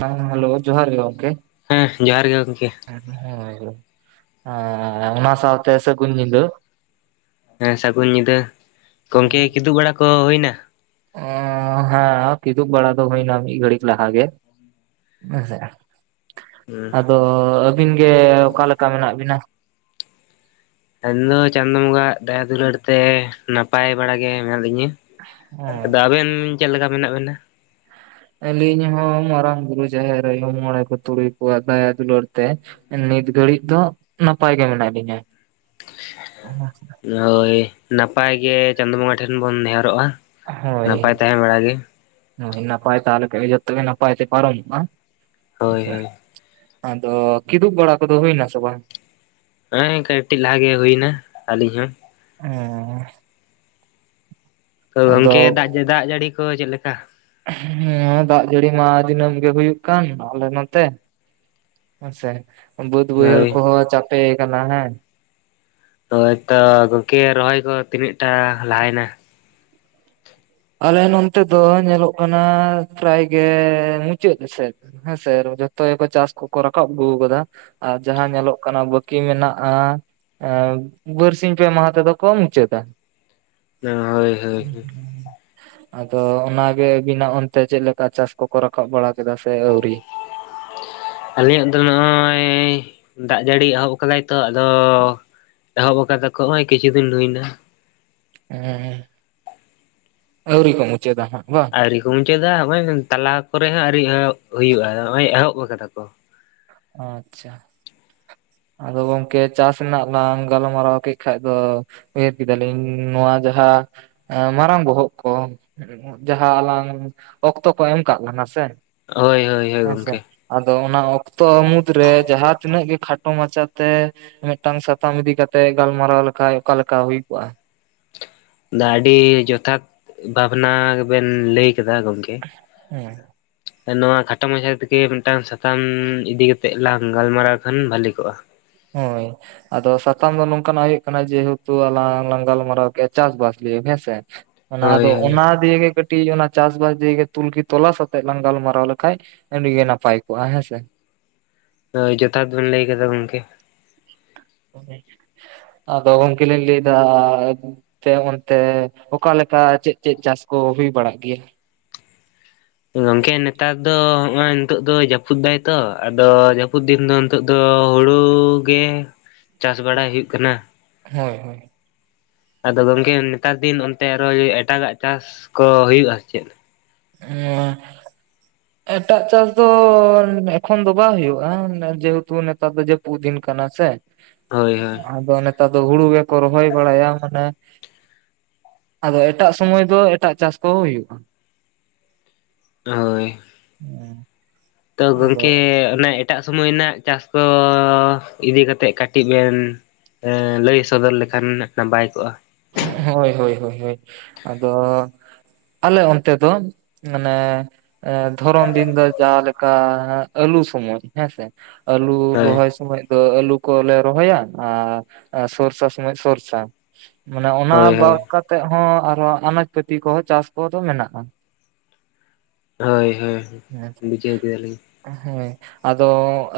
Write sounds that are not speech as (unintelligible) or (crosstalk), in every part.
ᱦᱮᱸ ᱦᱮᱞᱳ ᱡᱚᱦᱟᱨ ᱜᱮ ᱜᱚᱝᱠᱮ᱾ ᱦᱮᱸᱜ ᱡᱚᱦᱟᱨ ᱜᱮ ᱜᱚᱝᱠᱮ᱾ ᱦᱮᱸ ᱚᱱᱟ ᱥᱟᱶᱛᱮ ᱥᱟᱹᱜᱩᱱ ᱧᱤᱫᱚᱹ ᱦᱮᱸ ᱥᱟᱹᱜᱩᱱ ᱧᱤᱫᱟᱹ ᱜᱚᱝᱠᱮ ᱠᱤᱫᱩᱵ ᱵᱟᱲᱟ ᱠᱚ ᱦᱩᱭᱱᱟ᱾ ᱚ ᱦᱮᱸ ᱠᱤᱫᱩᱵ ᱵᱟᱲᱟ ᱫᱚ ᱦᱩᱭᱱᱟ ᱢᱤᱫ ᱜᱷᱟᱹᱲᱤᱡ ᱞᱟᱦᱟ ᱜᱮ᱾ ᱦᱮᱸᱥᱮ ᱦᱩᱸ ᱟᱫᱚ ᱟᱹᱵᱤᱱ ᱜᱮ ᱚᱠᱟ ᱞᱮᱠᱟ ᱢᱮᱱᱟᱜ ᱵᱤᱱᱟ᱾ ᱟᱹᱧ ᱫᱚ ᱪᱟᱸᱫᱚ ᱵᱚᱸᱜᱟ ᱣᱟᱜ ᱫᱟᱭᱟ ᱫᱩᱞᱟᱹᱲ ᱛᱮ ᱱᱟᱯᱟᱭ ᱵᱟᱲᱟ ᱜᱮ ᱢᱮᱱᱟᱜ ᱞᱤᱧᱟ᱾ ᱦᱮᱸ ᱟᱫᱚ ᱟᱵᱮᱱ ᱪᱮᱫ ᱞᱮᱠᱟ ᱢᱮᱱᱟᱜ ᱵᱤᱱᱟ᱾ ᱟᱹᱞᱤᱧ ᱦᱚᱸ ᱢᱟᱨᱟᱝ ᱵᱩᱨᱩ ᱡᱟᱦᱮᱨ ᱟᱭᱚ ᱢᱚᱬᱮ ᱠᱚ ᱛᱩᱲᱩᱭ ᱠᱚᱣᱟᱜ ᱫᱟᱭᱟ ᱫᱩᱞᱟᱹᱲ ᱛᱮ ᱱᱤᱛ ᱜᱷᱟᱹᱲᱤᱡ ᱫᱚ ᱱᱟᱯᱟᱭ ᱜᱮ ᱢᱮᱱᱟᱜ ᱞᱤᱧᱟᱹ᱾ ᱦᱳᱭ ᱱᱟᱯᱟᱭ ᱜᱮ ᱪᱟᱸᱫᱚ ᱵᱚᱸᱜᱟ ᱴᱷᱮᱱ ᱵᱚᱱ ᱱᱮᱦᱚᱨᱚᱜᱼᱟ᱾ ᱦᱳᱭ ᱱᱟᱯᱟᱭ ᱛᱟᱦᱮᱸ ᱵᱟᱲᱟ ᱜᱮ ᱦᱳᱭ ᱱᱟᱯᱟᱭ ᱛᱟᱦᱮ ᱞᱮᱠᱷᱟᱱ ᱜᱮ ᱡᱚᱛᱚ ᱜᱮ ᱱᱟᱯᱟᱭ ᱛᱮ ᱯᱟᱨᱚᱢᱚᱜ ᱟ᱾ ᱦᱳᱭ ᱟᱪᱪᱷᱟ ᱦᱳᱭ ᱟᱫᱚ ᱠᱤᱫᱩᱵ ᱵᱟᱲᱟ ᱠᱚ ᱫᱚ ᱦᱩᱭ ᱱᱟ ᱥᱮ ᱵᱟᱝ? ᱦᱮ ᱠᱟᱹᱴᱤᱡ ᱞᱟᱦᱟ ᱜᱮ ᱦᱩᱭ ᱮᱱᱟ ᱟᱹᱞᱤᱧ ᱦᱚᱸ᱾ ᱚ ᱛᱚ ᱜᱚᱝᱠᱮ ᱫᱟᱜ ᱡᱟᱹᱲᱤ ᱠᱚ ᱪᱮᱫ ᱞᱮᱠᱟ? ᱦᱮᱸ ᱫᱟᱜ ᱡᱟᱹᱲᱤ ᱢᱟ ᱫᱤᱱᱟᱹᱢ ᱜᱮ ᱦᱩᱭᱩᱜ ᱠᱟᱱ ᱟᱞᱮ ᱱᱚ ᱛᱮ ᱾ ᱦᱮ ᱥᱮ ᱵᱟᱹᱫ ᱵᱟᱹᱭᱦᱟᱹᱲ ᱦᱳᱭ ᱠᱚ ᱦᱚᱸ ᱪᱟᱯᱮ ᱠᱟᱱᱟ ᱦᱮᱸ᱾ ᱦᱳᱭ ᱛᱚ ᱜᱚᱝᱠᱮ ᱨᱚᱦᱚᱭ ᱠᱚ ᱛᱤᱱᱟᱹᱜ ᱴᱟ ᱞᱟᱦᱟ ᱭᱮᱱᱟ᱾ ᱟᱞᱮ ᱱᱚᱱ ᱛᱮ ᱫᱚ ᱧᱮᱞᱚᱜ ᱠᱟᱱᱟ ᱯᱮᱨᱟᱭ ᱜᱮ ᱢᱩᱪᱟᱹᱫ ᱥᱮᱫ᱾ ᱦᱮᱸ ᱥᱮ ᱡᱷᱚᱛᱚ ᱜᱮ ᱠᱚ ᱪᱟᱥ ᱠᱚ ᱠᱚ ᱨᱟᱠᱟᱵ ᱟᱜᱩ ᱠᱟᱫᱟ᱾ ᱟᱨ ᱡᱟᱦᱟᱸ ᱧᱮᱞᱚᱜ ᱠᱟᱱᱟ ᱵᱟᱹᱠᱤ ᱢᱮᱱᱟᱜᱼᱟ᱾ ᱮ ᱵᱟᱨᱥᱤᱧ ᱯᱮ ᱢᱟᱦᱟ ᱛᱮ ᱫᱚ ᱠᱚ ᱢᱩᱪᱟᱹᱫᱟ᱾ ᱦᱳᱭ ᱦᱳᱭ ᱟᱫᱚ ᱚᱱᱟ ᱜᱮ ᱟᱹᱵᱤ ᱱᱟᱜ ᱚᱱᱛᱮ ᱪᱮᱫ ᱞᱮᱠᱟ ᱪᱟᱥ ᱠᱚ ᱠᱚ ᱨᱟᱠᱟᱵ ᱵᱟᱲᱟ ᱠᱮᱫᱟ ᱥᱮ ᱟᱣᱨᱤ? ᱟᱞᱮ ᱭᱟᱜ ᱫᱚ ᱱᱚᱜᱼᱚᱭ ᱫᱟᱜ ᱡᱟᱹᱲᱤ ᱮᱦᱚᱵ ᱠᱟᱫᱟᱭ ᱛᱚ ᱟᱫᱚ ᱮᱦᱚᱵ ᱟᱠᱟᱫᱟ ᱠᱚ ᱱᱚᱜᱼᱚᱭ ᱠᱤᱪᱷᱩ ᱫᱤᱱ ᱦᱩᱭ ᱱᱟ᱾ ᱦᱩᱸ ᱟᱣᱨᱤ ᱠᱚ ᱢᱩᱪᱚᱫ ᱟ ᱵᱟᱝ ᱟᱹᱣᱨᱤ ᱠᱚ ᱢᱩᱪᱟᱹᱫᱟ ᱱᱚᱜᱚᱭ ᱛᱟᱞᱟ ᱠᱚ ᱨᱮ ᱦᱚᱸ ᱟᱹᱣᱤᱭ ᱮᱦᱚᱵ ᱦᱩᱭᱩᱜᱼᱟ ᱱᱚᱜ ᱚᱚᱭ ᱮᱦᱚᱵ ᱟᱠᱟᱫᱟ ᱠᱚ᱾ ᱟᱪᱪᱷᱟ ᱟᱫᱚ ᱜᱚᱝᱠᱮ ᱪᱟᱥ ᱨᱮᱱᱟᱜ ᱞᱟᱝ ᱜᱟᱞ ᱢᱟᱨᱟᱣ ᱠᱮᱫ ᱠᱷᱟ ᱫᱚ ᱩᱭᱦᱟᱹᱨ ᱠᱮᱫᱟ ᱞᱤᱧ ᱱᱚᱣᱟ ᱡᱟᱦᱟᱸ ᱢᱟᱨᱟᱝ ᱵᱚᱦᱚᱜ ᱠᱚ ᱡᱟᱦᱟᱸ ᱟᱞᱟᱝ ᱚᱠᱛᱚ ᱠᱚ ᱮᱢ ᱠᱟᱜ ᱞᱟᱝ ᱟ ᱥᱮ ᱦᱳᱭ ᱦᱳᱭ ᱦᱳᱭ ᱦᱮᱸᱥᱮ ᱜᱚᱝᱠᱮ ᱟᱫᱚ ᱚᱱᱟ ᱚᱠᱛᱚ ᱢᱩᱫᱽᱨᱮ ᱡᱟᱦᱟᱸ ᱛᱤᱱᱟᱹᱜ ᱜᱮ ᱠᱷᱴᱚ ᱢᱟᱪᱟ ᱛᱮ ᱢᱤᱫ ᱴᱟᱝ ᱥᱟᱛᱟᱢ ᱤᱫᱤ ᱠᱟᱛᱮᱜ ᱜᱟᱞ ᱢᱟᱨᱟᱣ ᱞᱮ ᱠᱷᱟᱡ ᱚᱠᱟ ᱞᱮᱠᱟ ᱦᱩᱭ ᱠᱚᱜᱼᱟ᱾ ᱟᱹᱰᱤ ᱡᱚᱛᱷᱟᱛ ᱵᱷᱟᱵᱱᱟ ᱵᱮᱱ ᱞᱟᱹᱭ ᱠᱮᱫᱟ ᱜᱚᱝᱠᱮ ᱦᱮᱸ ᱱᱚᱣᱟ ᱠᱷᱟᱴᱚ ᱢᱟᱪᱷᱟ ᱛᱮ ᱜᱮ ᱢᱤᱫᱴᱟᱝ ᱥᱟᱛᱟᱢ ᱤᱫᱤ ᱠᱟᱛᱮᱜ ᱞᱟᱝ ᱜᱟᱞ ᱢᱟᱨᱟᱣ ᱠᱷᱟᱱ ᱵᱷᱟᱞᱮ ᱠᱚᱜᱼᱟ᱾ ᱦᱳᱭ ᱟᱫᱚ ᱥᱟᱛᱟᱢ ᱫᱚ ᱱᱚᱝ ᱠᱟᱱᱟᱜ ᱦᱩᱭᱩᱜ ᱠᱟᱱᱟ ᱡᱮᱦᱮᱹᱛᱩ ᱟᱞᱟᱝ ᱞᱟᱝ ᱜᱟᱞ ᱢᱟᱨᱟᱣ ᱠᱮᱫ ᱟ ᱪᱟᱥ ᱵᱟᱥ ᱱᱤᱭᱮ ᱦᱮᱸᱥᱮ᱾ ᱚᱱᱟ ᱦᱳᱭ ᱟᱫᱚ ᱦᱳᱭ ᱚᱱᱟ ᱫᱤᱭᱮ ᱜᱮ ᱠᱟᱹᱴᱤᱡ ᱠᱟᱹᱴᱤᱡ ᱚᱱᱟ ᱪᱟᱥ ᱵᱟᱥ ᱫᱤᱭᱮ ᱜᱮ ᱛᱩᱞᱠᱷᱤ ᱛᱚᱞᱟᱥ ᱟᱛᱮᱜ ᱞᱟᱝ ᱜᱟᱞ ᱢᱟᱨᱟᱣ ᱞᱮᱠᱷᱟᱡ ᱟᱹᱰᱤ ᱜᱮ ᱱᱟᱯᱟᱭ ᱠᱚᱜᱼᱟ ᱦᱮᱸᱥᱮ᱾ ᱦᱳᱭ ᱡᱚᱛᱷᱟᱛ ᱵᱱ ᱞᱟᱹᱭ ᱠᱮᱫᱟ ᱜᱚᱝᱠᱮ᱾ ᱟᱫᱚ ᱜᱚᱝᱠᱮ ᱞᱤᱧ ᱞᱟᱹᱭ ᱮᱫᱟ᱾ ᱟᱯᱮ ᱚᱱᱛᱮ ᱚᱠᱟ ᱞᱮᱠᱟ ᱪᱮᱫ ᱪᱮᱫ ᱪᱟᱥ ᱠᱚ ᱦᱩᱭ ᱵᱟᱲᱟᱜ ᱜᱮᱭᱟ ᱜᱚᱝᱠᱮ ᱱᱮᱛᱟᱨ ᱫᱚ ᱦᱚᱜᱚᱭ ᱱᱤᱛᱚᱜ ᱫᱚ ᱡᱟᱹᱯᱩᱫ ᱫᱟᱭ ᱛᱚ ᱟᱫᱚ ᱡᱟᱹᱯᱩᱫ ᱫᱤᱱ ᱫᱚ ᱱᱤᱛᱚᱜ ᱫᱚ ᱦᱩᱲᱩ ᱜᱮ ᱪᱟᱥ ᱵᱟᱲᱟᱭ ᱦᱩᱭᱩᱜ ᱠᱟᱱᱟ᱾ ᱦᱳᱭ ᱟᱫᱚ ᱜᱚᱝᱠᱮ ᱱᱮᱛᱟᱨ ᱫᱤᱱ ᱚᱱᱛᱮ ᱟᱨᱚ ᱮᱴᱟᱜᱟᱜ ᱪᱟᱥ ᱠᱚ ᱦᱩᱭᱩᱜᱼᱟ ᱥᱮ ᱪᱮᱫ ᱦᱮᱸ (inaudible) ᱮᱴᱟᱜ ᱪᱟᱥ ᱫᱚ ᱮᱠᱷᱚᱱ ᱫᱚ ᱵᱟᱝ ᱦᱩᱭᱩᱜ-ᱟ᱾ ᱡᱮᱦᱮᱛᱩ ᱱᱮᱛᱟᱨ ᱫᱚ ᱡᱟᱹᱯᱩᱫ ᱫᱤᱱ ᱠᱟᱱᱟ ᱥᱮ ᱦᱳᱭ ᱦᱳᱭ ᱾ ᱟᱫᱚ ᱱᱮᱛᱟᱨ ᱫᱚ ᱦᱩᱲᱩ ᱵᱮᱠᱚ ᱚᱨᱦᱚᱭ ᱵᱟᱲᱟᱭ ᱟ ᱢᱟᱢᱮ ᱟᱫᱚ ᱮᱴᱟᱜ ᱥᱚᱢᱚᱭ ᱫᱚ ᱮᱴᱟᱜ ᱪᱟᱥ ᱠᱚ ᱦᱩᱭᱩᱜ-ᱟ ᱾ ᱦᱚᱭ ᱾ ᱦᱮᱸ ᱮ ᱾ ᱛᱚ ᱜᱚᱝᱠᱮ ᱚᱱᱟ ᱮᱴᱟᱜ ᱥᱚᱢᱚᱭ ᱨᱮᱱᱟᱜ ᱪᱟᱥ ᱠᱚ ᱤᱫᱤ ᱠᱟᱛᱮᱫ ᱠᱟᱹᱴᱤᱡ ᱵᱮᱱ ᱞᱟᱹᱭ ᱥᱚᱫᱚᱨ ᱞᱮᱠᱷᱟᱱ ᱱᱟᱯᱟᱭ ᱠᱚᱜ-ᱟ ᱾ ᱦᱚᱭ ᱦᱚᱭ ᱦᱚᱭ ᱟᱫᱚ ᱟᱞᱮ ᱚᱱᱛᱮ ᱫᱚ ᱢᱟᱱᱮ ᱮ ᱫᱷᱚᱨᱚᱢ ᱫᱤᱱ ᱫᱚ ᱡᱟᱞᱮᱠᱟ ᱟᱞᱩ ᱥᱩᱢᱩᱝ ᱾ ᱦᱮᱸ ᱥᱮ ᱟᱞᱩ ᱦᱳᱭ ᱨᱚᱦᱚᱭ ᱥᱚᱢᱚᱭ ᱟᱹᱞᱩ ᱠᱚ ᱞᱮ ᱨᱚᱦᱚᱭᱟ ᱟᱨ ᱥᱚᱨᱥᱟ ᱥᱚᱢᱚᱭ ᱥᱚᱨᱥᱟ ᱾ ᱢᱟᱱᱮ ᱚᱱᱟ ᱦᱳᱭ ᱦᱳᱭ ᱵᱟᱫ ᱠᱟᱛᱮᱜ ᱦᱚᱸ ᱟᱨ ᱦᱚᱸ ᱟᱱᱟᱡ ᱯᱟᱹᱛᱤ ᱠᱚ ᱦᱚᱸ ᱪᱟᱥ ᱠᱚ ᱫᱚ ᱢᱮᱱᱟᱜ-ᱟ ᱾ ᱦᱚᱭ ᱦᱚᱭ ᱵᱩᱡᱷᱟᱹᱣ ᱠᱮᱫᱟ ᱞᱤᱧ ᱾ ᱦᱮᱸ ᱟᱫᱚ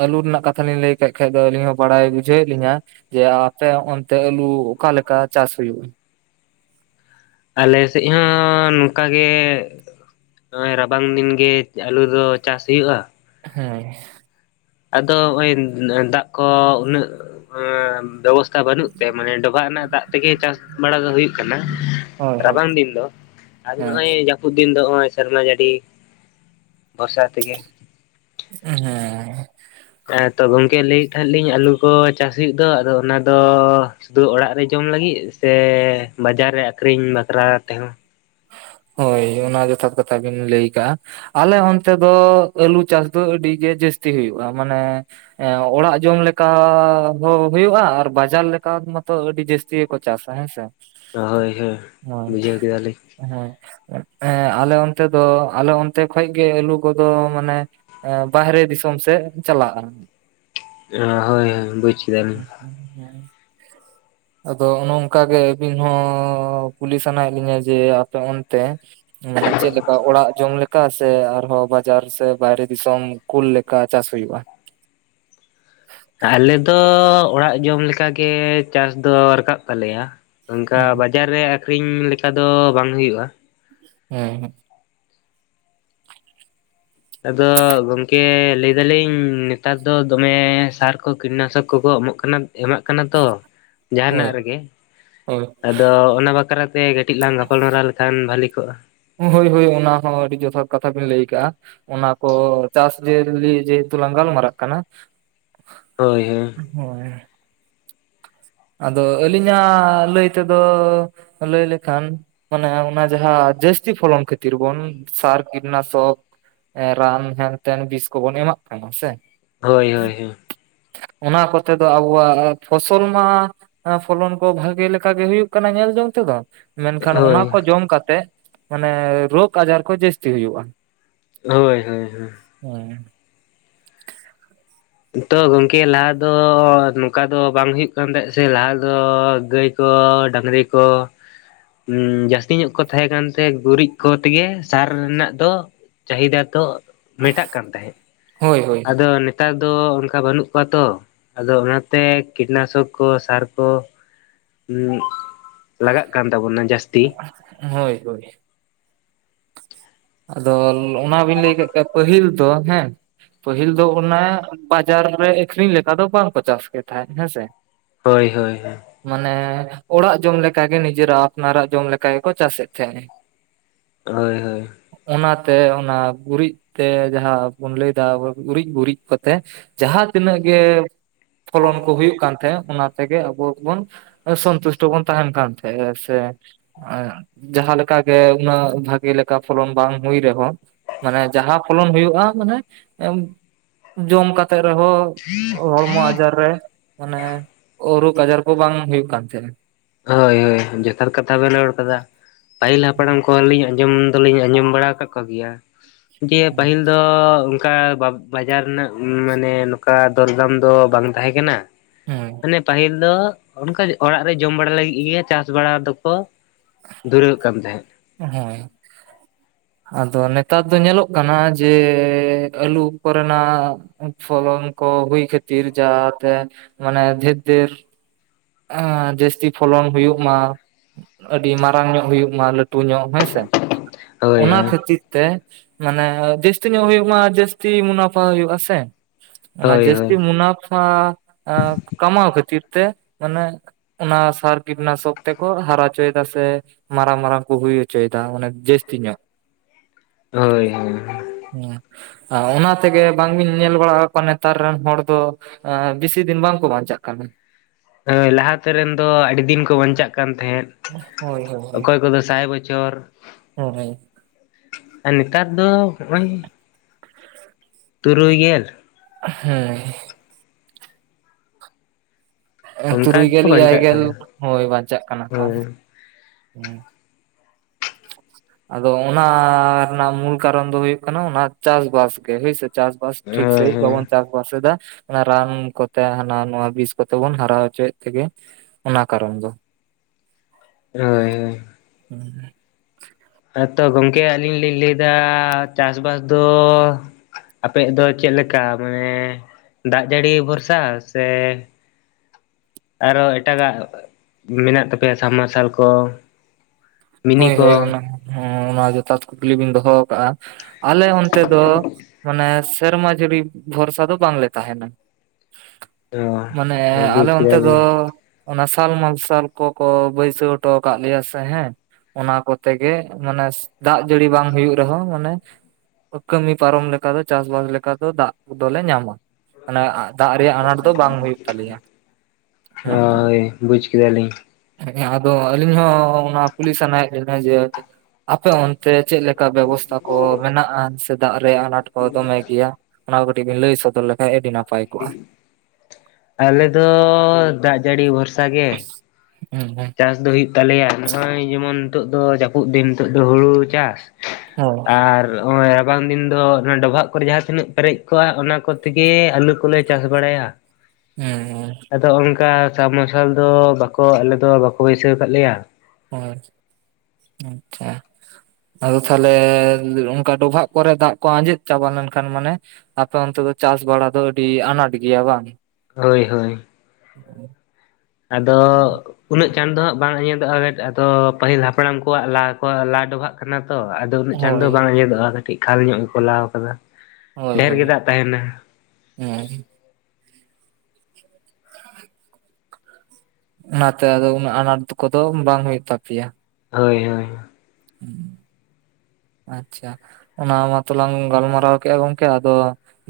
ᱟᱹᱞᱩ ᱨᱮᱱᱟᱜ ᱠᱟᱛᱷᱟ ᱞᱤᱧ ᱞᱟᱹᱭ ᱟᱠᱟᱠᱷᱟ ᱫᱚ ᱟᱹᱞᱤᱧ ᱦᱚᱸ ᱵᱟᱲᱟᱭ ᱵᱩᱡᱷᱟᱹᱣᱮᱫ ᱞᱤᱧᱟᱹ ᱾ ᱡᱮ ᱟᱯᱮ ᱚᱱᱛᱮ ᱟᱞᱩ ᱚᱠᱟ ᱞᱮᱠᱟ ᱪᱟᱥ ᱦᱩᱭᱩᱜ-ᱟ ᱾ ᱟᱞᱮ ᱥᱮᱫ ᱦᱚᱸ ᱱᱚᱝᱠᱟ ᱜᱮ ᱾ ᱱᱚᱜᱚᱭ ᱨᱟᱵᱟᱝ ᱫᱤᱱ ᱜᱮ ᱟᱹᱞᱩ ᱫᱚ ᱪᱟᱥ ᱦᱩᱭᱩᱜ-ᱟ ᱾ ᱦᱮᱸ ᱾ ᱟᱫᱚ ᱱᱚᱜ-ᱭ ᱫᱟᱜ ᱠᱚ ᱩᱱᱟᱹᱜ ᱵᱮᱵᱚᱥ ᱛᱟ ᱚᱱᱠᱟ ᱵᱟᱹᱱᱩᱜ ᱛᱮ ᱢᱟᱱᱮ ᱰᱚᱵᱷᱟᱜ ᱨᱮᱱᱟᱜ ᱫᱟᱜ ᱛᱮ ᱜᱮ ᱪᱟᱥ ᱵᱟᱲᱟ ᱫᱚ ᱦᱩᱭᱩᱜ ᱠᱟᱱᱟ ᱦᱳᱭ ᱦᱳᱭ ᱨᱟᱵᱟᱝ ᱫᱤᱱ ᱫᱚ ᱾ ᱟᱫᱚ ᱦᱮᱸ ᱱᱚᱜ-ᱚᱭ ᱡᱟᱹᱯᱩᱫ ᱫᱤᱱ ᱫᱚ ᱱᱚᱜ-ᱚᱭ ᱥᱮᱨᱢᱟ ᱡᱟᱹᱲᱤ ᱵᱚᱨᱥᱟ ᱛᱮ ᱜᱮ ᱾ ᱦᱮᱸ ᱾ ᱦᱮᱸ ᱛᱚ ᱜᱚᱝᱠᱮ ᱞᱟᱹᱭᱮᱫ ᱛᱟᱦᱮᱸᱫ ᱞᱤᱧ ᱟᱹᱞᱩ ᱠᱚ ᱪᱟᱥ ᱦᱩᱭᱩᱜ ᱫᱚ ᱟᱫᱚ ᱚᱱᱟ ᱫᱚ ᱥᱩᱫᱩ ᱚᱲᱟᱜ ᱨᱮ ᱡᱚᱢ ᱞᱟᱹᱜᱤᱫ ᱥᱮ ᱵᱟᱡᱟᱨ ᱨᱮ ᱟᱠᱷᱨᱤᱧ ᱵᱟᱠᱷᱨᱟ ᱛᱮ ᱦᱚᱸ ᱾ ᱦᱚᱭ ᱚᱱᱟ ᱡᱚᱛᱷᱟᱛ ᱠᱟᱛᱷᱟ ᱵᱤᱱ ᱞᱟᱹᱭ ᱟᱠᱟᱜ-ᱟ ᱾ ᱟᱞᱮ ᱚᱱᱛᱮ ᱫᱚ ᱟᱹᱞᱩ ᱪᱟᱥ ᱫᱚ ᱟᱹᱰᱤᱜᱮ ᱡᱟᱹᱥᱛᱤ ᱦᱩᱭᱩᱜ-ᱟ᱾ ᱢᱟᱱᱮ ᱚᱲᱟᱜ ᱡᱚᱢ ᱞᱮᱠᱟ ᱦᱚᱸ ᱦᱩᱭᱩᱜ-ᱟ ᱟᱨ ᱵᱟᱡᱟᱨ ᱞᱮᱠᱟ ᱢᱟᱛᱚ ᱟᱹᱰᱤ ᱡᱟᱹᱥ ᱛᱤ ᱜᱮ ᱠᱚ ᱪᱟᱥᱟ ᱦᱮᱸ ᱥᱮ ᱾ ᱦᱚᱭ ᱦᱚᱭ ᱵᱩᱡᱷᱟᱹᱣ ᱠᱮᱫᱟ ᱞᱤᱧ ᱾ ᱦᱮᱸ ᱟᱞᱮ ᱚᱱᱛᱮ ᱫᱚ ᱟᱞᱮ ᱚᱱᱛᱮ ᱠᱷᱚᱡ ᱜᱮ ᱟᱹᱞᱩ ᱠᱚ ᱫᱚ ᱢᱟᱱᱮ ᱮ ᱵᱟᱦᱨᱮ ᱫᱤᱥᱚᱢ ᱥᱮᱫ ᱪᱟᱞᱟᱜ-ᱟᱢ᱾ ᱦᱚᱭ ᱦᱚᱭ ᱵᱩᱡ ᱠᱮᱫᱟ ᱞᱤᱧ ᱾ (unintelligible) ᱟᱫᱚ ᱚᱱᱮ ᱚᱱᱠᱟ ᱜᱮ ᱟᱹᱵᱤᱱ ᱦᱚᱸ ᱠᱩᱞᱤ ᱥᱟᱱᱟ ᱭᱮᱫ ᱞᱤᱧᱟ ᱾ ᱡᱮ ᱟᱯᱮ ᱚᱱᱛᱮ ᱢᱟᱱᱮ ᱪᱮᱫ ᱞᱮᱠᱟ ᱚᱲᱟᱜ ᱡᱚᱢ ᱞᱮᱠᱟ ᱠᱟ ᱥᱮ ᱟᱨᱦᱚᱸ ᱵᱟᱡᱟᱨ ᱥᱮ ᱵᱟᱭᱨᱮ ᱫᱤᱥᱚᱢ ᱠᱩᱞ ᱞᱮᱠᱟ ᱪᱟᱥ ᱦᱩᱭᱩᱜ-ᱟ ᱾ ᱟᱞᱮ ᱫᱚ ᱚᱲᱟᱜ ᱡᱚᱢ ᱞᱮᱠᱟ ᱜᱮ ᱪᱟᱥ ᱫᱚ ᱨᱟᱠᱟᱵ ᱛᱟᱞᱮᱭᱟ ᱚᱱᱠᱟ ᱦᱩᱸ ᱵᱟᱲ ᱵᱟᱡᱟᱨ ᱨᱮ ᱟᱹᱠᱷ ᱨᱤᱧ ᱞᱮᱠᱟ ᱫᱚ ᱵᱟᱝ ᱦᱩᱭᱩᱜ-ᱟ ᱾ ᱦᱮᱸ ᱦᱮᱸ᱾ ᱟᱫᱚ ᱜᱚᱝᱠᱮ ᱞᱟᱹᱭᱫᱟ ᱞᱤᱧ ᱱᱮᱛᱟᱨ ᱫᱚ ᱫᱚᱢᱮ ᱥᱟᱨ ᱠᱚ ᱠᱤᱴᱱᱟᱥᱟᱹᱠ ᱠᱚᱠᱚ ᱮᱢᱚᱜ ᱠᱟᱱᱟ ᱾ ᱮᱢᱟᱜ ᱠᱟᱱᱟ ᱛᱚ ᱦᱳᱭ ᱡᱟᱦᱟᱱᱟᱜ ᱨᱮᱜᱮ ᱦᱳᱭ ᱟᱫᱚ ᱚᱱᱟ ᱵᱟᱠᱷᱨᱟ ᱛᱮ ᱠᱟᱹᱴᱤᱡ ᱞᱟᱝ ᱜᱟᱯᱟᱞᱢᱟᱨᱟᱣ ᱞᱮᱠᱷᱟᱱ ᱵᱷᱟᱹᱞᱤ ᱠᱚᱜ-ᱟ ᱾ ᱦᱳᱭ ᱦᱳᱭ ᱚᱱᱟ ᱦᱚᱸ ᱟᱹᱰᱤ ᱡᱚᱛᱷᱟᱛ ᱠᱟᱛᱷᱟ ᱵᱤᱱ ᱞᱟᱹᱭ ᱟᱠᱟᱜ-ᱟ ᱾ ᱚᱱᱟ ᱠᱚ ᱪᱟᱥ ᱡᱮᱞᱤ ᱡᱮᱦᱩᱛᱩ ᱞᱟᱝ ᱜᱟᱞᱢᱟᱨᱟᱜ ᱠᱟᱱᱟ ᱾ ᱦᱳᱭ ᱦᱮᱸ ᱾ ᱦᱳᱭ ᱾ ᱟᱫᱚ ᱟᱹᱞᱤᱧᱟᱜ ᱞᱟᱹᱭ ᱛᱮᱫᱚ ᱞᱟᱹᱭ ᱞᱮᱠᱷᱟᱱ ᱢᱟᱱᱮ ᱚᱱᱟ ᱡᱟᱦᱟᱸ ᱡᱟᱹᱥᱛᱤ ᱯᱷᱚᱞᱚᱱ ᱠᱷᱟᱹᱛᱤᱨ ᱵᱚᱱ ᱥᱟᱨ ᱠᱤᱴᱱᱟᱥᱚᱠ ᱨᱟᱱ ᱦᱮᱱᱛᱮᱱ ᱵᱤᱥ ᱠᱚᱵᱚᱱ ᱮᱢᱟᱜ ᱠᱟᱱᱟ ᱥᱮ ᱦᱳᱭ ᱦᱳᱭ ᱦᱮᱸ ᱾ ᱚᱱᱟ ᱠᱚᱛᱮ ᱫᱚ ᱟᱵᱚᱣᱟᱜ ᱯᱷᱚᱥᱚᱞ ᱢᱟ ᱯᱷᱚᱞᱚᱱ ᱠᱚ ᱵᱷᱟᱜᱮ ᱞᱮᱠᱟ ᱜᱮ ᱦᱩᱭᱩᱜ ᱠᱟᱱᱟ ᱧᱮᱞ ᱡᱚᱝ ᱛᱮᱫᱚ ᱢᱮᱱᱠᱷᱟᱱ ᱚᱱᱟ ᱦᱳᱭ ᱠᱚ ᱡᱚᱢ ᱠᱟᱛᱮᱜ ᱢᱟᱱᱮ ᱨᱚᱜᱽ ᱟᱡᱟᱨ ᱠᱚ ᱡᱟᱹᱥᱛᱤ ᱦᱩᱭᱩᱜᱼᱟ ᱾ ᱦᱳᱭ ᱦᱳᱭ ᱦᱮᱸ ᱾ ᱦᱳᱭ ᱾ ᱛᱚ ᱜᱚᱝᱠᱮ ᱞᱟᱦᱟ ᱫᱚ ᱱᱚᱝᱠᱟ ᱫᱚ ᱵᱟᱝ ᱦᱩᱭᱩᱜ ᱠᱟᱱ ᱛᱟᱦᱮ‌ᱸᱜ ᱥᱮ ᱞᱟᱦᱟ ᱫᱚ ᱜᱟᱹᱭ ᱠᱚ ᱰᱟᱺᱝᱨᱤ ᱠᱚ ᱡᱟᱹᱥᱛᱤ ᱧᱚᱜ ᱠᱚ ᱛᱟᱦᱮᱸ ᱠᱟᱱ ᱛᱮ ᱜᱩᱨᱤᱡ ᱠᱚ ᱛᱮᱜᱮ ᱥᱟᱨ ᱨᱮᱱᱟᱜ ᱫᱚ ᱪᱟᱦᱤᱫᱟ ᱛᱚᱜ ᱢᱮᱴᱟᱜ ᱠᱟᱱ ᱛᱟᱦᱮᱸᱫ ᱦᱳᱭ ᱦᱳᱭ ᱟᱫᱚ ᱱᱮᱛᱟᱨ ᱫᱚ ᱚᱱᱠᱟ ᱵᱟᱹᱱᱩᱜ ᱠᱚᱣᱟ ᱛᱚ ᱟᱫᱚ ᱚᱱᱟᱛᱮ ᱠᱤᱴᱱᱟᱥᱚᱠ ᱠᱚ ᱥᱟᱨ ᱠᱚ ᱞᱟᱜᱟᱜ ᱠᱟᱱ ᱛᱟᱵᱚᱱᱟ ᱡᱟᱹᱥᱛᱤ ᱦᱳᱭ ᱦᱳᱭ ᱟᱫᱚᱞ ᱚᱱᱟ ᱵᱤᱱ ᱞᱟᱹᱭ ᱠᱮᱫ ᱠᱷᱟᱱ ᱯᱟᱹᱦᱤᱞ ᱫᱚ ᱦᱮᱸ ᱯᱟᱹᱦᱤᱞ ᱫᱚ ᱚᱱᱟ ᱵᱟᱡᱟᱨ ᱨᱮ ᱟᱠᱷᱨᱤᱧ ᱞᱮᱠᱟ ᱫᱚ ᱵᱟᱝᱠᱚ ᱪᱟᱥ ᱠᱮᱫ ᱛᱟᱦᱮᱸᱫ ᱦᱮᱸᱥᱮ ᱦᱳᱭ ᱦᱳᱭ ᱦᱮᱸ ᱾ ᱢᱟᱱᱮ ᱚᱲᱟᱜ ᱡᱚᱢ ᱞᱮᱠᱟ ᱜᱮ ᱱᱤᱡᱮᱨᱟᱜ ᱟᱯᱱᱟᱨᱟᱜ ᱡᱚᱢ ᱞᱮᱠᱟ ᱜᱮᱠᱚ ᱪᱟᱥᱮᱫ ᱛᱟᱦᱮᱸᱜ᱾ ᱦᱳᱭ ᱦᱳᱭ ᱾ ᱚᱱᱟᱛᱮ ᱚᱱᱟ ᱜᱩᱨᱤᱡ ᱛᱮ ᱡᱟᱦᱟᱸ ᱵᱩᱱ ᱞᱟᱹᱭᱫᱟ ᱜᱩᱨᱤᱡ ᱜᱩᱨᱤᱡ ᱠᱚᱛᱮ ᱾ ᱡᱟᱦᱟᱸ ᱛᱤᱱᱟᱹᱜ ᱜᱮ ᱯᱷᱚᱞᱚᱱ ᱠᱚ ᱦᱩᱭᱩᱜ ᱠᱟᱱ ᱛᱟᱦᱮᱸ ᱚᱱᱟ ᱛᱮᱜᱮ ᱟᱵᱚ ᱵᱚᱱ ᱥᱚᱱᱛᱩᱥᱴᱚ ᱵᱚᱱ ᱛᱟᱦᱮᱱ ᱠᱟᱱ ᱛᱟᱦᱮᱸᱜ ᱥᱮ (unintelligible) ᱡᱟᱦᱟᱸ ᱞᱮᱠᱟ ᱜᱮ ᱩᱱᱟᱹᱜ ᱵᱷᱟᱜᱤ ᱞᱮᱠᱟ ᱯᱷᱚᱞᱚᱱ ᱵᱟᱝ ᱦᱩᱭ ᱨᱮᱦᱚᱸ ᱢᱟᱱᱮ ᱡᱟᱦᱟᱸ ᱯᱷᱚᱞᱚᱱ ᱦᱩᱭᱩᱜᱼᱟ ᱢᱟᱱᱮ ᱡᱚᱢ ᱠᱟᱛᱮᱜ ᱨᱮᱦᱚᱸ ᱦᱚᱲᱢᱚ ᱟᱡᱟᱨ ᱨᱮ ᱢᱟᱱᱮ ᱨᱳᱜᱽ ᱟᱡᱟᱨ ᱠᱚ ᱵᱟᱝ ᱦᱩᱭᱩᱜ ᱠᱟᱱ ᱛᱟᱦᱮᱸᱜᱼᱟ ᱾ ᱦᱳᱭ ᱦᱳᱭ, ᱡᱚᱛᱷᱟᱛ ᱠᱟᱛᱷᱟ ᱵᱮᱱ ᱨᱚᱲ ᱟᱠᱟᱫᱟ ᱯᱟᱹᱦᱤᱞ ᱦᱟᱯᱟᱲᱟᱢ ᱠᱚᱞᱤᱧ ᱟᱸᱡᱚᱢ ᱫᱚᱞᱤᱧ ᱟᱸᱡᱚᱢ ᱵᱟᱲᱟ ᱟᱠᱟᱫ ᱠᱚᱜᱮᱭᱟ ᱡᱮ ᱯᱟᱹᱦᱤᱞ ᱫᱚ ᱚᱱᱠᱟ ᱵᱟᱵ ᱵᱟᱡᱟᱨ ᱨᱮᱱᱟᱜ ᱢᱟᱱᱮ ᱱᱚᱝᱠᱟ ᱫᱚᱨᱫᱟᱢ ᱫᱚ ᱵᱟᱝ ᱛᱟᱦᱮᱸ ᱠᱟᱱᱟ ᱾ ᱦᱳᱭ ᱢᱟᱱᱮ ᱯᱟᱹᱦᱤᱞ ᱫᱚ ᱚᱱᱠᱟ ᱚᱲᱟᱜ ᱨᱮ ᱡᱚᱢ ᱵᱟᱲᱟ ᱞᱟᱹᱜᱤᱫ ᱜᱮ ᱪᱟᱥ ᱵᱟᱲᱟ ᱫᱚᱠᱚ ᱫᱷᱩᱨᱟᱹᱜ ᱠᱟᱱ ᱛᱟᱦᱮᱸᱫ ᱾ ᱦᱳᱭ ᱾ ᱟᱫᱚ ᱱᱮᱛᱟᱨ ᱫᱚ ᱧᱮᱞᱚᱜ ᱠᱟᱱᱟ ᱡᱮ ᱟᱹᱞᱩ ᱠᱚᱨᱮᱱᱟᱜ ᱯᱷᱚᱞᱚᱱ ᱠᱚ ᱦᱩᱭ ᱠᱷᱟᱹᱛᱤᱨ ᱡᱟᱛᱮ ᱢᱟᱱᱮ ᱫᱷᱮᱫ ᱫᱷᱮᱨ ᱾ (unintelligible) ᱡᱟᱹᱥᱛᱤ ᱯᱷᱚᱞᱚᱱ ᱦᱩᱭᱩᱜ ᱢᱟ ᱾ ᱟᱹᱰᱤ ᱢᱟᱨᱟᱝ ᱧᱚᱜ ᱦᱩᱭᱩᱜ ᱢᱟ ᱞᱟᱹᱴᱩ ᱧᱚᱜ ᱦᱮᱸᱥᱮ ᱦᱳᱭ ᱚᱱᱟ ᱦᱳᱭ ᱠᱷᱟᱹᱛᱤᱨ ᱛᱮ ᱢᱟᱱᱮ ᱡᱟᱹᱥᱛᱤ ᱧᱚᱜ ᱦᱩᱭᱩᱜ ᱢᱟ ᱡᱟᱹᱥᱛᱤ ᱢᱩᱱᱟᱯᱷᱟ ᱦᱩᱭᱩᱜᱼᱟ ᱥᱮ᱾ ᱚᱱᱟ ᱦᱳᱭ ᱡᱟᱹᱥᱛᱤ ᱢᱩᱱᱟᱯᱷᱟ ᱠᱟᱢᱟᱣ ᱠᱷᱟᱹᱛᱤᱨ ᱛᱮ ᱢᱟᱱᱮ ᱚᱱᱟ ᱥᱟᱨ ᱠᱤᱴᱱᱟᱥᱚᱠ ᱛᱮᱠᱚ ᱦᱟᱨᱟᱪᱚᱭᱮᱫᱟ ᱥᱮ ᱢᱟᱨᱟᱝ ᱢᱟᱨᱟᱝ ᱠᱚ ᱦᱩᱭ ᱦᱚᱪᱚᱭ ᱮᱫᱟ ᱢᱟᱱᱮ ᱡᱟᱹᱥᱛᱤ ᱧᱚᱜ᱾ ᱦᱳᱭ ᱦᱳᱭ ᱦᱮᱸ ᱚᱱᱟ ᱛᱮ ᱜᱮ ᱵᱟᱝ ᱵᱤᱱ ᱧᱮᱞ ᱵᱟᱲᱟ ᱟᱠᱚᱣᱟ ᱱᱮᱛᱟᱨ ᱨᱮᱱ ᱦᱚᱲ ᱫᱚ ᱵᱮᱥᱤ ᱫᱤᱱ ᱵᱟᱝ ᱠᱚ ᱵᱟᱧᱪᱟᱜ ᱠᱟᱱᱟ᱾ ᱦᱳᱣ ᱞᱟᱦᱟ ᱛᱮ ᱨᱮᱱ ᱫᱚ ᱟᱹᱰᱤ ᱫᱤᱱ ᱠᱚ ᱵᱟᱧᱪᱟᱜ ᱠᱟᱱ ᱛᱟᱦᱮᱸᱫ᱾ ᱦᱳᱭ ᱦᱳᱭ ᱚᱠᱚᱭ ᱠᱚ ᱫᱚ ᱥᱟᱭ ᱵᱚᱪᱷᱚᱨ ᱦᱳᱭ ᱦᱳᱭ ᱟᱨ ᱱᱮᱛᱟᱨ ᱫᱚ ᱱᱚᱜᱼᱚᱭ ᱛᱩᱨᱩᱭ ᱜᱮᱞ᱾ ᱦᱮᱸ ᱚᱱᱠᱟ ᱛᱩᱨᱩᱭ ᱜᱮᱠᱚ ᱜᱮᱞ ᱮᱭᱟᱭ ᱵᱟᱧᱪᱟᱜ ᱜᱮᱞ ᱠᱟᱱᱟ ᱦᱳᱭ ᱵᱟᱧᱪᱟᱜ ᱠᱟᱱᱟ ᱠᱚ ᱦᱳᱭ ᱦᱮᱸ᱾ ᱟᱫᱚ ᱚᱱᱟ ᱨᱮᱱᱟᱜ ᱢᱩᱞ ᱠᱟᱨᱚᱱ ᱫᱚ ᱦᱩᱭᱩᱜ ᱠᱟᱱᱟ ᱚᱱᱟ ᱪᱟᱥ ᱵᱟᱥ ᱜᱮ ᱦᱳᱭ ᱥᱮ ᱪᱟᱥ ᱵᱟᱥ ᱴᱷᱤᱠ ᱦᱳᱭ ᱥᱟᱹᱦᱤᱡ ᱦᱳᱭ ᱵᱟᱵᱚᱱ ᱪᱟᱥ ᱵᱟᱥ ᱮᱫᱟ ᱚᱱᱟ ᱨᱟᱱ ᱠᱚᱛᱮ ᱦᱟᱱᱟ ᱱᱚᱣᱟ ᱵᱤᱥ ᱠᱚᱛᱮ ᱵᱚᱱ ᱦᱟᱨᱟ ᱦᱚᱪᱚᱭᱮᱫ ᱛᱮ ᱜᱮ ᱚᱱᱟ ᱠᱟᱨᱚᱱ ᱫᱚ᱾ ᱦᱳᱭ ᱦᱳᱭ ᱦᱩᱸ ᱛᱚ ᱜᱚᱝᱠᱮ ᱟᱹᱞᱤᱧ ᱞᱤᱧ ᱞᱟᱹᱭ ᱫᱟ ᱪᱟᱥ ᱵᱟᱥ ᱫᱚ ᱟᱯᱮᱭᱟ-ᱜ ᱫᱚ ᱪᱮᱫ ᱞᱮᱠᱟ ᱢᱟᱱᱮ ᱫᱟᱜ ᱡᱟᱹᱲᱤ ᱵᱷᱚᱨᱥᱟ ᱥᱮ ᱟᱨᱚ ᱮᱴᱟᱜᱟᱜ ᱢᱮᱱᱟᱜ ᱛᱟᱯᱮᱭᱟ ᱥᱟᱢ ᱢᱟᱨᱥᱟᱞ ᱠᱚ ᱦᱳᱭ ᱢᱤᱱᱤ ᱦᱳᱭ ᱠᱚ ᱚᱱᱟ ᱦᱚᱸ ᱚᱱᱟ ᱡᱚᱛᱷᱟᱛ ᱠᱩᱠᱞᱤ ᱵᱤᱱ ᱫᱚᱦᱚ ᱠᱟᱜᱼᱟ᱾ ᱟᱞᱮ ᱚᱱᱛᱮ ᱫᱚ ᱢᱟᱱᱮ ᱥᱮᱨᱢᱟ ᱡᱟᱹᱲᱤ ᱵᱷᱚᱨᱥᱟ ᱫᱚ ᱵᱟᱝ ᱞᱮ ᱛᱟᱦᱮᱱᱟ᱾ ᱚ ᱢᱟᱱᱮ ᱦᱳᱭ ᱵᱩᱡᱽ ᱟᱞᱮ ᱚᱱᱛᱮ ᱫᱚ ᱠᱮᱫᱟᱞᱤᱧ ᱚᱱᱟ ᱥᱟᱞ ᱢᱟᱨᱥᱟᱞ ᱠᱚᱠᱚ ᱵᱟᱹᱭᱥᱟᱹᱣ ᱦᱚᱴᱚ ᱠᱟᱜ ᱞᱮᱭᱟ ᱥᱮ ᱦᱮᱸ ᱚᱱᱟ ᱠᱚᱛᱮ ᱜᱮ ᱢᱟᱱᱮ ᱫᱟᱜ ᱡᱟᱹᱲᱤ ᱵᱟᱝ ᱦᱩᱭᱩᱜ ᱨᱮ ᱦᱚᱸ ᱢᱟᱱᱮ ᱠᱟᱹᱢᱤ ᱯᱟᱨᱚᱢ ᱞᱮᱠᱟ ᱫᱚ ᱪᱟᱥᱵᱟᱥ ᱞᱮᱠᱟ ᱫᱚ ᱫᱟᱜ ᱫᱚᱞᱮ ᱧᱟᱢᱟ᱾ ᱢᱟᱱᱮ ᱫᱟᱜ ᱨᱮᱭᱟᱜ ᱟᱱᱟᱴ ᱫᱚ ᱵᱟᱝ ᱦᱩᱭᱩᱜ ᱛᱟᱞᱮᱭᱟ ᱦᱮᱸ ᱦᱳᱭ ᱵᱩᱡᱽ ᱠᱮᱫᱟ ᱞᱤᱧ ᱦᱮ ᱟᱫᱚ ᱟᱹᱞᱤᱧ ᱦᱚᱸ ᱚᱱᱟ ᱠᱩᱞᱤ ᱥᱟᱱᱟ ᱭᱮᱜ ᱞᱤᱧᱟ ᱡᱮ ᱟᱯᱮ ᱚᱱ ᱛᱮ ᱪᱮᱫ ᱞᱮᱠᱟ ᱵᱮᱵᱚᱥᱛᱟ ᱠᱚ ᱢᱮᱱᱟᱜ-ᱟ᱾ ᱥᱮ ᱫᱟᱜ ᱨᱮᱭᱟᱜ ᱟᱱᱟᱴ ᱠᱚ ᱫᱚᱢᱮ ᱜᱮᱭᱟ᱾ ᱚᱱᱟ ᱠᱚ ᱠᱟᱹᱴᱤᱡ ᱵᱤᱱ ᱞᱟᱹᱭ ᱥᱚᱫᱚᱨ ᱞᱮ ᱠᱷᱟᱱ ᱟᱵᱤᱱ ᱱᱟᱯ ᱟᱞᱮ ᱫᱚ ᱫᱟᱜ ᱡᱟᱹᱲᱤ ᱵᱷᱚᱨᱥᱟ ᱜᱮ᱾ ᱦᱩᱸ ᱦᱩᱸ ᱪᱟᱥ ᱫᱚ ᱦᱩᱭᱩᱜ ᱛᱟᱞᱮ ᱭᱟ ᱱᱚᱜᱼᱚᱭ ᱡᱮ ᱢᱚᱱ ᱱᱤᱛᱚᱜ ᱫᱚ ᱡᱟᱹᱯᱩᱫ ᱫᱤᱱ ᱱᱤᱛᱚᱜ ᱫᱚ ᱦᱩᱲᱩ ᱪᱟᱥ ᱦᱳᱭ᱾ ᱟᱨ (unintelligible) ᱨᱟᱵᱟᱝ ᱫᱤᱱ ᱫᱚ ᱚᱱᱟ ᱰᱚᱵᱷᱟᱜ ᱠᱚᱨᱮ ᱡᱟᱦᱟᱸ ᱛᱤᱱᱟᱹᱜ ᱯᱮᱨᱮᱡ ᱠᱚᱜᱼᱟ ᱚᱱᱟ ᱠᱚ ᱛᱮ ᱜᱮ ᱟᱹᱞᱩ ᱠᱚ ᱞᱮ ᱪᱟᱥ ᱵᱟᱲᱟᱭᱟ᱾ (inaudible) ᱦᱮᱸ ᱦᱮᱸ ᱟᱫᱚ ᱚᱱᱠᱟ ᱥᱟᱵᱢᱟᱨᱥᱟᱞ ᱫᱚ ᱵᱟᱠᱚ ᱟᱞᱮᱫᱚ ᱵᱟᱠᱚ ᱵᱟᱹᱭᱥᱟᱹᱣ ᱠᱟᱜ ᱞᱮᱭᱟ᱾ ᱦᱳᱭ ᱟᱪᱪᱷᱟ ᱟᱫᱚ ᱛᱟᱦᱞᱮ ᱚᱱᱠᱟ ᱰᱚᱵᱷᱟᱜ ᱠᱚ ᱨᱮ ᱫᱟᱜ ᱠᱚ ᱟᱸᱡᱮᱫ ᱪᱟᱵᱟ ᱞᱮᱱ ᱠᱷᱟᱱ ᱢᱟᱱᱮ ᱟᱯᱮ ᱚᱱᱛᱮ ᱫᱚ ᱪᱟᱥ ᱵᱟᱲᱟ ᱫᱚ ᱟᱹᱰᱤ ᱟᱱᱟᱴ ᱜᱮᱭᱟ ᱵᱟᱝ? ᱦᱳᱭ ᱦᱳᱭ ᱾ (unintelligible) ᱟᱫᱚ ᱩᱱᱟᱹᱜ ᱪᱟᱸᱬ ᱫᱚ ᱦᱟᱸᱜ ᱵᱟᱝ ᱟᱸᱡᱮᱫᱚᱜᱼᱟ ᱾ ᱟᱫᱚ ᱯᱟᱹᱦᱤᱞ ᱦᱟᱯᱲᱟᱢ ᱠᱚᱣᱟᱜ (unintelligible) ᱞᱟ ᱰᱚᱵᱷᱟᱜ ᱠᱟᱱᱟ ᱛᱚ ᱟᱫᱚ ᱩᱱᱟᱹᱜ ᱪᱟᱸᱬ ᱫᱚ ᱦᱳᱭ ᱵᱟᱝ ᱟᱸᱡᱮᱫᱚᱜᱼᱟ ᱠᱟᱹᱴᱤᱡ ᱠᱷᱟᱞ ᱧᱚᱜ ᱜᱮᱠᱚ ᱞᱟᱣ ᱟᱠᱟᱫᱟ ᱾ ᱦᱳᱭ ᱦᱳᱭ ᱾ (unintelligible) ᱦᱮᱸ᱾ (inaudible) ᱚᱱᱟᱛᱮ ᱟᱫᱚ ᱩᱱᱟᱹᱜ ᱟᱱᱟᱴ ᱠᱚᱫᱚ ᱵᱟᱝ ᱦᱩᱭᱩᱜ ᱛᱟᱯᱮᱭᱟ ᱾ ᱦᱳᱭ ᱦᱳᱭ ᱾ (inaudible) (unintelligible) ᱟᱪᱪᱷᱟ ᱾ ᱚᱱᱟ ᱢᱟᱛᱚᱞᱟᱝ ᱜᱟᱞᱢᱟᱨᱟᱣ ᱠᱮᱜᱼᱟ ᱜᱚᱝᱠᱮ, ᱟᱫᱚ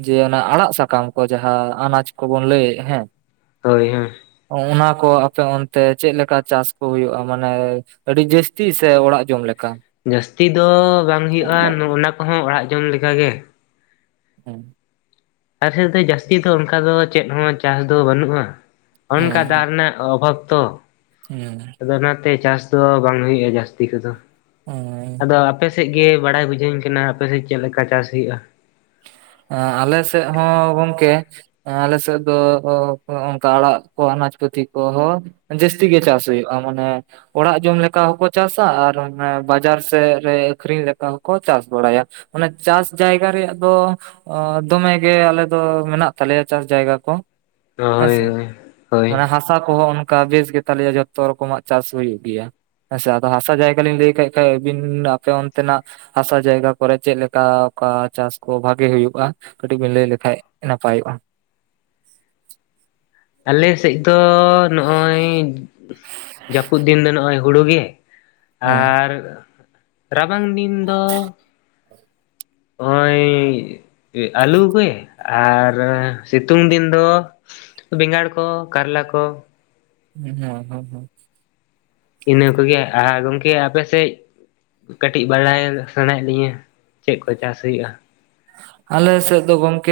ᱡᱮ ᱚᱱᱟ ᱟᱲᱟᱜ ᱥᱟᱠᱟᱢ ᱠᱚ ᱡᱟᱦᱟ ᱟᱱᱟᱡᱽ ᱠᱚᱵᱚᱱ ᱞᱟᱹᱭᱮᱜ-ᱟ ᱦᱮᱸ ᱾ ᱦᱳᱭ, ᱦᱮᱸ ᱾ ᱚᱱᱟ ᱠᱚ ᱟᱯᱮ ᱚᱱᱛᱮ ᱪᱮᱫ ᱞᱮᱠᱟ ᱪᱟᱥ ᱠᱚ ᱦᱩᱭᱩᱜᱼᱟ? ᱢᱟᱱᱮ ᱟᱹᱰᱤ ᱡᱟᱹᱥᱛᱤ ᱥᱮ ᱚᱲᱟᱜ ᱡᱚᱢ ᱞᱮᱠᱟ? ᱡᱟᱹᱥᱛᱤ ᱫᱚ ᱵᱟᱝ ᱦᱩᱭᱩᱜᱼᱟ ᱱᱚᱜᱼᱱᱟ ᱠᱚᱦᱚᱸ ᱚᱲᱟᱜ ᱡᱚᱢ ᱞᱮᱠᱟ ᱜᱮ ᱾ ᱦᱮᱸ ᱾ ᱟᱞᱮ ᱥᱮᱫ ᱫᱚ ᱡᱟᱹᱥᱛᱤ ᱫᱚ ᱚᱱᱠᱟ ᱫᱚ ᱪᱮᱫ ᱦᱚᱸ ᱪᱟᱥ ᱫᱚ ᱵᱟᱹᱱᱩᱜᱼᱟ ᱾ ᱚᱱᱠᱟ ᱫᱟᱜ ᱨᱮᱱᱟᱜ ᱚᱵᱷᱟᱵᱽ ᱛᱚ ᱾ ᱦᱮᱸᱻ ᱟᱫᱚ ᱚᱱᱟᱛᱮ ᱪᱟᱥ ᱫᱚ ᱵᱟᱝ ᱦᱩᱭᱩᱜᱼᱟ ᱡᱟᱹᱥᱛᱤ ᱠᱚᱫᱚ᱾ ᱦᱮᱸ ᱾ ᱟᱫᱚ ᱟᱯᱮ ᱥᱮᱫ ᱜᱮ ᱵᱟᱲᱟᱭ ᱵᱩᱡᱷᱟᱹᱣ ᱤᱧ ᱠᱟᱱᱟ, ᱟᱯᱮ ᱥᱮᱫ ᱪᱮᱫ ᱞᱮᱠᱟ ᱪᱟᱥ ᱦᱩᱭᱩᱜᱼᱟ? ᱟ ᱟᱞᱮ ᱥᱮᱫ ᱦᱚᱸ ᱜᱚᱝᱠᱮ ᱟᱞᱮ ᱥᱮᱫ ᱫᱚ ᱚ ᱚᱱᱠᱟ ᱟᱲᱟᱜ ᱠᱚ ᱟᱱᱟᱪ ᱯᱟᱹᱛᱤ ᱠᱚᱦᱚ ᱡᱟᱹᱥᱛᱤ ᱜᱮ ᱪᱟᱥ ᱦᱩᱭᱩᱜᱼᱟ᱾ ᱢᱟᱱᱮ ᱚᱲᱟᱜ ᱡᱚᱢ ᱞᱮᱠᱟ ᱦᱚᱸᱠᱚ ᱪᱟᱥᱟ ᱟᱨ ᱚᱱᱮ ᱵᱟᱡᱟᱨ ᱥᱮᱫ ᱨᱮ ᱟᱠᱷᱨᱤᱧ ᱞᱮᱠᱟ ᱦᱚᱸᱠᱚ ᱪᱟᱥ ᱵᱟᱲᱟᱭᱟ᱾ ᱚᱱᱟ ᱪᱟᱥ ᱡᱟᱭᱜᱟ ᱨᱮᱭᱟᱜ ᱫᱚ ᱚ ᱫᱚᱢᱮ ᱜᱮ ᱟᱞᱮ ᱫᱚ ᱢᱮᱱᱟᱜ ᱛᱟᱞᱮᱭᱟ ᱪᱟᱥ ᱡᱟᱭᱜᱟ ᱠᱚ ᱾ ᱦᱳᱭ ᱦᱮᱸᱥᱮ ᱦᱳᱭ (inaudible) ᱦᱳᱭ ᱢᱟᱱᱮ ᱦᱟᱥᱟ ᱠᱚᱦᱚᱸ ᱚᱱᱠᱟ ᱵᱮᱥ ᱜᱮ ᱛᱟᱞᱮᱭᱟ ᱡᱷᱚᱛᱚ ᱨᱚᱠᱚᱢᱟᱜ ᱪᱟᱥ ᱦᱩᱭᱩᱜ ᱜᱮᱭᱟ᱾ ᱦᱮᱸ ᱥᱮ ᱟᱫᱚ ᱦᱟᱥᱟ ᱡᱟᱭᱜᱟ ᱞᱤᱧ ᱞᱟᱹᱭ ᱠᱮᱫ ᱠᱷᱟᱱ ᱟᱹᱵᱤᱱ ᱟᱯᱮ ᱚᱱᱛᱮᱱᱟᱜ ᱦᱟᱸᱥᱟ ᱡᱟᱭᱜᱟ ᱠᱚᱨᱮ ᱪᱮᱫ ᱞᱮᱠᱟ ᱚᱠᱟ ᱪᱟᱥ ᱠᱚ ᱵᱷᱟᱜᱮ ᱦᱩᱭᱩᱜᱼᱟ ᱠᱟᱹᱴᱤᱡ ᱵᱮᱱ ᱞᱟᱹᱭ ᱞᱮᱠᱷᱟᱡ ᱱᱟᱯᱟᱭᱚᱜᱼᱟ᱾ ᱟᱞᱮ ᱥᱮᱫ ᱫᱚ ᱱᱚᱜᱼᱚᱭ (inaudible) ᱡᱟᱹᱯᱩᱫ ᱫᱤᱱ ᱫᱚ ᱱᱚᱜᱼᱚᱭ ᱦᱩᱲᱩ ᱜᱮ ᱦᱮᱸ ᱟᱨ ᱨᱟᱵᱟᱝ ᱫᱤᱱ ᱫᱚ ᱱᱚᱸᱜᱚᱭ ᱟᱹᱞᱩ ᱜᱮ ᱾ ᱟᱨ ᱥᱤᱛᱩᱝ ᱫᱤᱱ ᱫᱚ ᱵᱮᱸᱜᱟᱲ ᱠᱚ ᱠᱟᱨᱞᱟ ᱠᱚ ᱾ (unintelligible) ᱤᱱᱟᱹ ᱠᱚᱜᱮ ᱟᱨ ᱜᱚᱝᱠᱮ ᱟᱯᱮ ᱥᱮᱡ? ᱠᱟᱹᱴᱤᱡ ᱵᱟᱲᱟᱭ ᱥᱟᱱᱟᱭᱮᱫ ᱞᱤᱧᱟᱹ, ᱪᱮᱫ ᱠᱚ ᱪᱟᱥ ᱦᱩᱭᱩᱜᱼᱟ? ᱟᱞᱮ ᱥᱮᱫ ᱫᱚ ᱜᱚᱝᱠᱮ